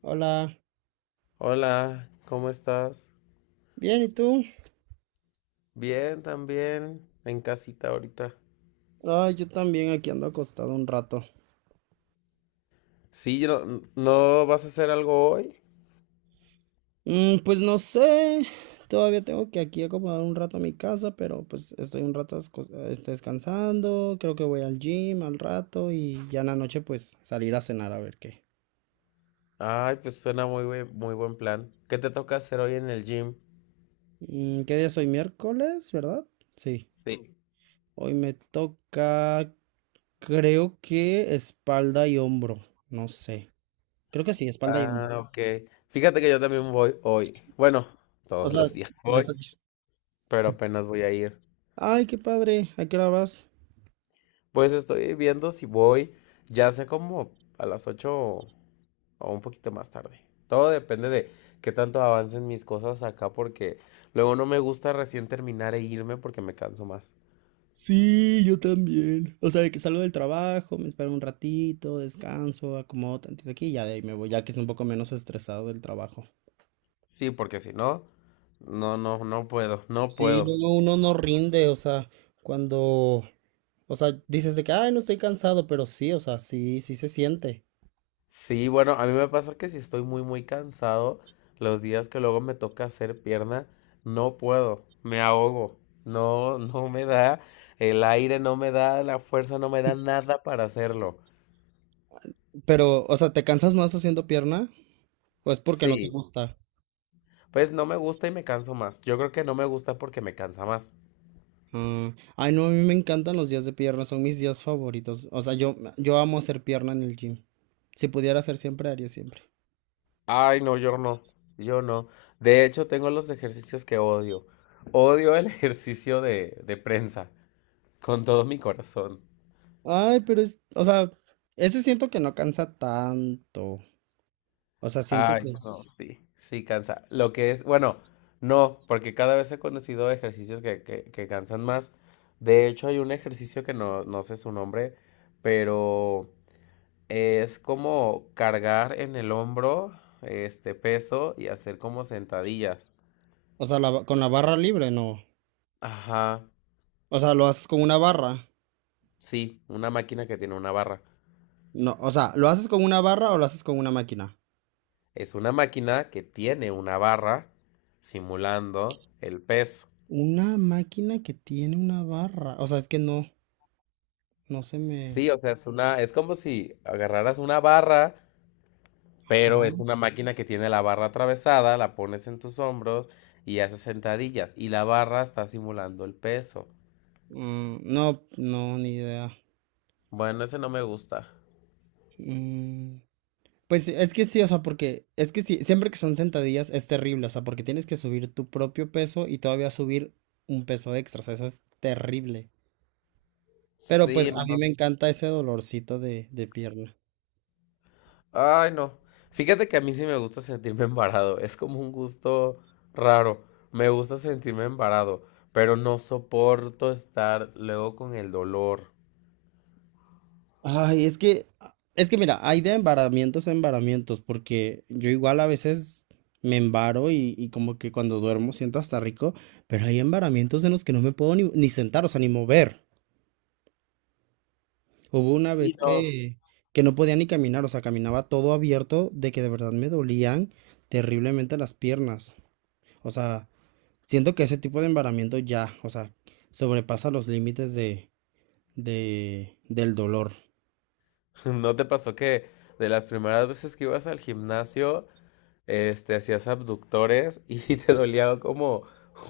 Hola, Hola, ¿cómo estás? bien, ¿y tú? Bien, también, en casita ahorita. Ay, yo también aquí ando acostado un rato. Sí, no, ¿no vas a hacer algo hoy? Pues no sé, todavía tengo que aquí acomodar un rato a mi casa, pero pues estoy un rato descansando, creo que voy al gym al rato y ya en la noche pues salir a cenar a ver qué. Ay, pues suena muy buen plan. ¿Qué te toca hacer hoy en el gym? ¿Qué día es hoy? Miércoles, ¿verdad? Sí, Sí. hoy me toca, creo que espalda y hombro, no sé. Creo que sí, espalda y Ah, hombro. ok. Fíjate que yo también voy hoy. Bueno, O todos sea, los días vas voy, a-. pero apenas voy a ir. Ay, qué padre, ¿a qué hora vas? Pues estoy viendo si voy, ya sé como a las 8 o un poquito más tarde. Todo depende de qué tanto avancen mis cosas acá porque luego no me gusta recién terminar e irme porque me canso más. Sí, yo también. O sea, de que salgo del trabajo, me espero un ratito, descanso, acomodo tantito aquí y ya de ahí me voy, ya que es un poco menos estresado del trabajo. Sí, porque si no, no, no, no puedo, no Sí, puedo. luego uno no rinde, o sea, cuando, o sea, dices de que, ay, no estoy cansado, pero sí, o sea, sí, sí se siente. Sí, bueno, a mí me pasa que si estoy muy, muy cansado, los días que luego me toca hacer pierna, no puedo, me ahogo. No, no me da el aire, no me da la fuerza, no me da nada para hacerlo. Pero, o sea, ¿te cansas más haciendo pierna? ¿O es porque no te Sí, gusta? pues no me gusta y me canso más. Yo creo que no me gusta porque me cansa más. Ah, ay, no, a mí me encantan los días de pierna, son mis días favoritos. O sea, yo amo hacer pierna en el gym. Si pudiera hacer siempre, haría siempre. Ay, no, yo no, yo no. De hecho, tengo los ejercicios que odio. Odio el ejercicio de prensa, con todo mi corazón. Ay, pero es, o sea, ese siento que no cansa tanto. O sea, siento Ay, que no, es, sí, sí cansa. Lo que es, bueno, no, porque cada vez he conocido ejercicios que cansan más. De hecho, hay un ejercicio que no, no sé su nombre, pero es como cargar en el hombro este peso y hacer como sentadillas. o sea, con la barra libre, no. Ajá, O sea, lo haces con una barra. sí, una máquina que tiene una barra. No, o sea, ¿lo haces con una barra o lo haces con una máquina? Es una máquina que tiene una barra simulando el peso. Una máquina que tiene una barra. O sea, es que no, no se me... Sí, o sea, es como si agarraras una barra, pero es Ajá. una máquina que tiene la barra atravesada, la pones en tus hombros y haces sentadillas. Y la barra está simulando el peso. Mm, no, no, ni idea. Bueno, ese no me gusta. Mm, pues es que sí, o sea, porque es que sí, siempre que son sentadillas es terrible, o sea, porque tienes que subir tu propio peso y todavía subir un peso extra, o sea, eso es terrible. Pero pues Sí, no. A no, mí no. me encanta ese dolorcito de pierna. Ay, no. Fíjate que a mí sí me gusta sentirme embarado. Es como un gusto raro. Me gusta sentirme embarado, pero no soporto estar luego con el dolor. Ay, es que mira, hay de embaramientos a embaramientos, porque yo igual a veces me embaro y como que cuando duermo siento hasta rico, pero hay embaramientos en los que no me puedo ni sentar, o sea, ni mover. Hubo una vez Sí, no. que no podía ni caminar, o sea, caminaba todo abierto de que de verdad me dolían terriblemente las piernas. O sea, siento que ese tipo de embaramiento ya, o sea, sobrepasa los límites de, del dolor. ¿No te pasó que de las primeras veces que ibas al gimnasio, hacías abductores y te dolía como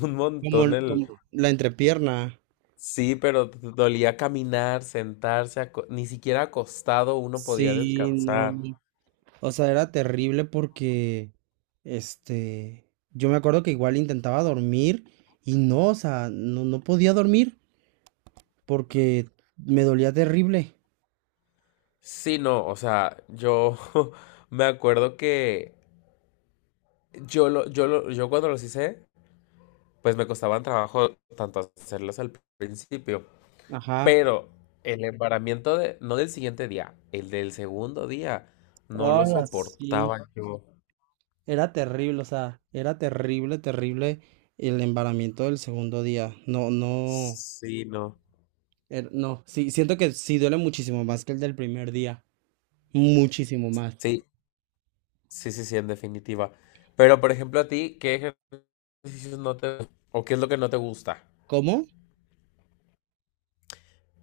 un Como, montón el... como la entrepierna. Sí, pero te dolía caminar, sentarse, ni siquiera acostado uno podía Sí, no. descansar. O sea, era terrible porque, este, yo me acuerdo que igual intentaba dormir y no, o sea, no, no podía dormir porque me dolía terrible. Sí, no, o sea, yo me acuerdo que yo cuando los hice, pues me costaban trabajo tanto hacerlos al principio. Ajá. Pero el embaramiento no del siguiente día, el del segundo día, no lo Hola, sí. soportaba yo. Era terrible, o sea, era terrible, terrible el embaramiento del segundo día. No, no, Sí, no. No. Sí, siento que sí duele muchísimo más que el del primer día. Muchísimo más. Sí, sí, sí, sí, en definitiva. Pero, por ejemplo, a ti, ¿qué ejercicios no te... o qué es lo que no te gusta? ¿Cómo?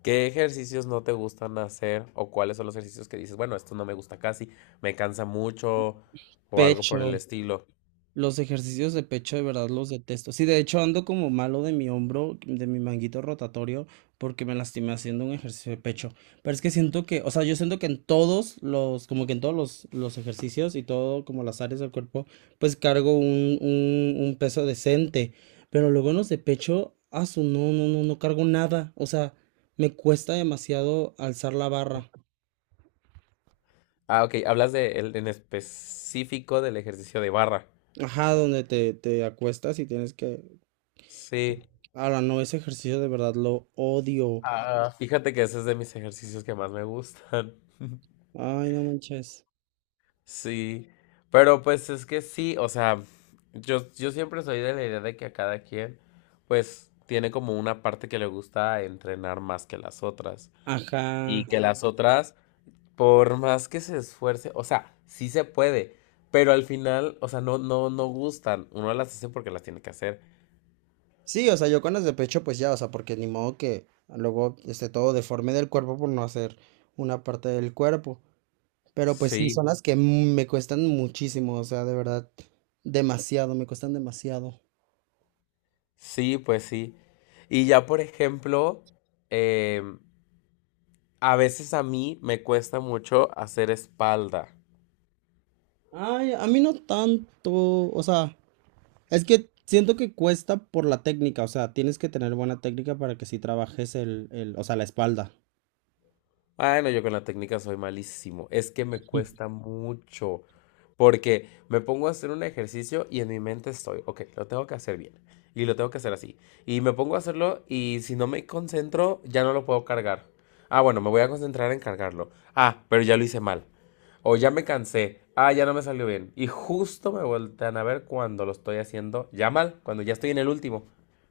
¿Qué ejercicios no te gustan hacer o cuáles son los ejercicios que dices, bueno, esto no me gusta casi, me cansa mucho o algo Pecho. por No. el estilo? Los ejercicios de pecho de verdad los detesto. Sí, de hecho ando como malo de mi hombro, de mi manguito rotatorio, porque me lastimé haciendo un ejercicio de pecho. Pero es que siento que, o sea, yo siento que en todos los, como que en todos los ejercicios y todo, como las áreas del cuerpo, pues cargo un peso decente. Pero luego en los de pecho, asu, no, no, no, no cargo nada. O sea, me cuesta demasiado alzar la barra. Ah, ok, hablas en específico del ejercicio de barra. Ajá, donde te acuestas y tienes que. Sí. Ahora no, ese ejercicio de verdad lo odio. Ah, fíjate que ese es de mis ejercicios que más me gustan. Ay, no manches. Sí, pero pues es que sí, o sea, yo siempre soy de la idea de que a cada quien, pues, tiene como una parte que le gusta entrenar más que las otras. Ajá. Y que las otras, por más que se esfuerce, o sea, sí se puede, pero al final, o sea, no, no, no gustan. Uno las hace porque las tiene que hacer. Sí, o sea, yo con las de pecho, pues ya, o sea, porque ni modo que luego esté todo deforme del cuerpo por no hacer una parte del cuerpo. Pero pues sí, Sí, son las que me cuestan muchísimo, o sea, de verdad, demasiado, me cuestan demasiado. sí, pues sí. Y ya, por ejemplo, em, A veces a mí me cuesta mucho hacer espalda. Ay, a mí no tanto, o sea, es que siento que cuesta por la técnica, o sea, tienes que tener buena técnica para que sí trabajes o sea, la espalda. Bueno, yo con la técnica soy malísimo. Es que me cuesta mucho. Porque me pongo a hacer un ejercicio y en mi mente estoy, ok, lo tengo que hacer bien. Y lo tengo que hacer así. Y me pongo a hacerlo y si no me concentro, ya no lo puedo cargar. Ah, bueno, me voy a concentrar en cargarlo. Ah, pero ya lo hice mal. O ya me cansé. Ah, ya no me salió bien. Y justo me voltean a ver cuando lo estoy haciendo ya mal, cuando ya estoy en el último.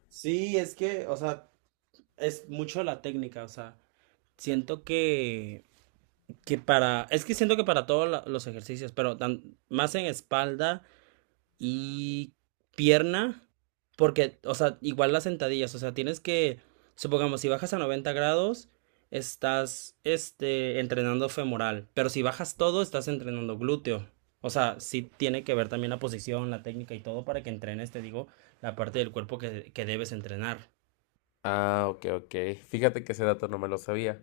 Sí, es que, o sea, es mucho la técnica, o sea, siento que para, es que siento que para todos los ejercicios, pero más en espalda y pierna, porque, o sea, igual las sentadillas, o sea, tienes que, supongamos, si bajas a 90 grados, estás, entrenando femoral, pero si bajas todo, estás entrenando glúteo. O sea, sí tiene que ver también la posición, la técnica y todo para que entrenes, te digo, la parte del cuerpo que, debes entrenar. Ah, ok, ok. Fíjate que ese dato no me lo sabía.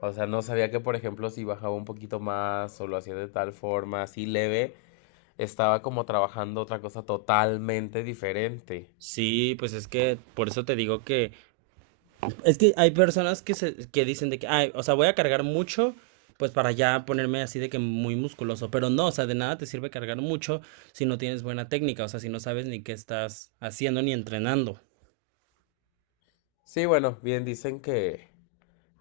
O sea, no sabía que, por ejemplo, si bajaba un poquito más o lo hacía de tal forma, así leve, estaba como trabajando otra cosa totalmente diferente. Sí, pues es que por eso te digo que es que hay personas que se que dicen de que, ay, o sea, voy a cargar mucho, pues para ya ponerme así de que muy musculoso, pero no, o sea, de nada te sirve cargar mucho si no tienes buena técnica, o sea, si no sabes ni qué estás haciendo ni entrenando. Sí, bueno, bien dicen que,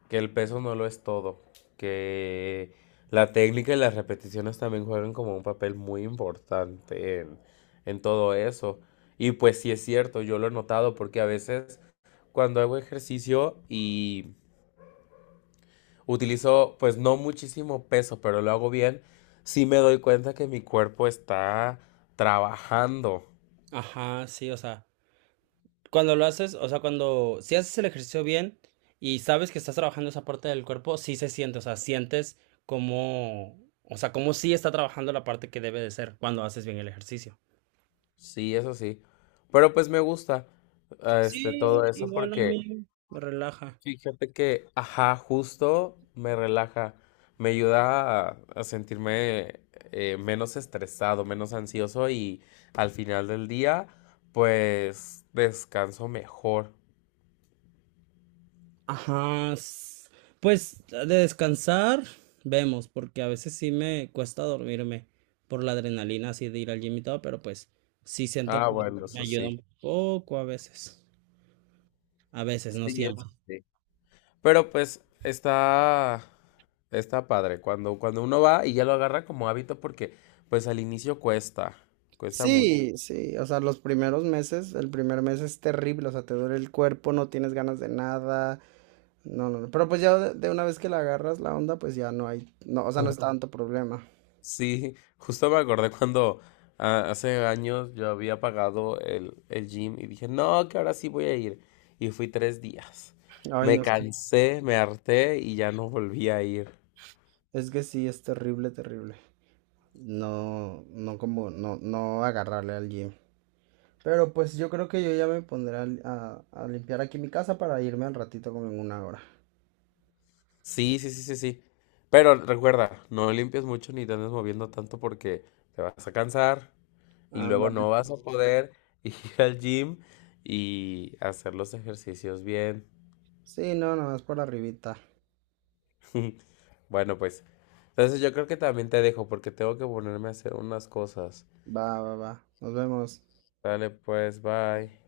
que el peso no lo es todo, que la técnica y las repeticiones también juegan como un papel muy importante en todo eso. Y pues sí es cierto, yo lo he notado porque a veces cuando hago ejercicio y utilizo, pues no muchísimo peso, pero lo hago bien. Sí me doy cuenta que mi cuerpo está trabajando. Ajá, sí, o sea, cuando lo haces, o sea, cuando si haces el ejercicio bien y sabes que estás trabajando esa parte del cuerpo, sí se siente, o sea, sientes como, o sea, como sí está trabajando la parte que debe de ser cuando haces bien el ejercicio. Sí, eso sí. Pero pues me gusta Sí, todo eso igual a porque mí me relaja. fíjate que, ajá, justo me relaja, me ayuda a sentirme menos estresado, menos ansioso y al final del día, pues descanso mejor. Ajá. Pues de descansar, vemos, porque a veces sí me cuesta dormirme por la adrenalina así de ir al gym y todo, pero pues sí siento Ah, que bueno, me eso ayuda sí. un poco a veces. A veces, no Sí, siempre. eso sí. Pero pues está padre cuando uno va y ya lo agarra como hábito porque pues al inicio cuesta, cuesta mucho. Sí, sí, o sea, los primeros meses, el primer mes es terrible, o sea, te duele el cuerpo, no tienes ganas de nada, no, no, no, pero pues ya de una vez que la agarras la onda, pues ya no hay, no, o sea, no es tanto problema. Sí, justo me acordé cuando hace años yo había pagado el gym y dije, no, que ahora sí voy a ir. Y fui 3 días. Ay, Me no. cansé, me harté y ya no volví a ir. Es que sí, es terrible, terrible. No, no como, no, no agarrarle al gym. Pero pues yo creo que yo ya me pondré a limpiar aquí mi casa para irme al ratito como en una hora. Sí, sí, sí, sí, sí. Pero recuerda, no limpies mucho ni te andes moviendo tanto porque te vas a cansar, y luego Ándale. no vas a poder ir al gym y hacer los ejercicios bien. Sí, Rivita. Bueno, pues, entonces yo creo que también te dejo porque tengo que ponerme a hacer unas cosas. Va, va, va. Nos vemos. Dale, pues, bye.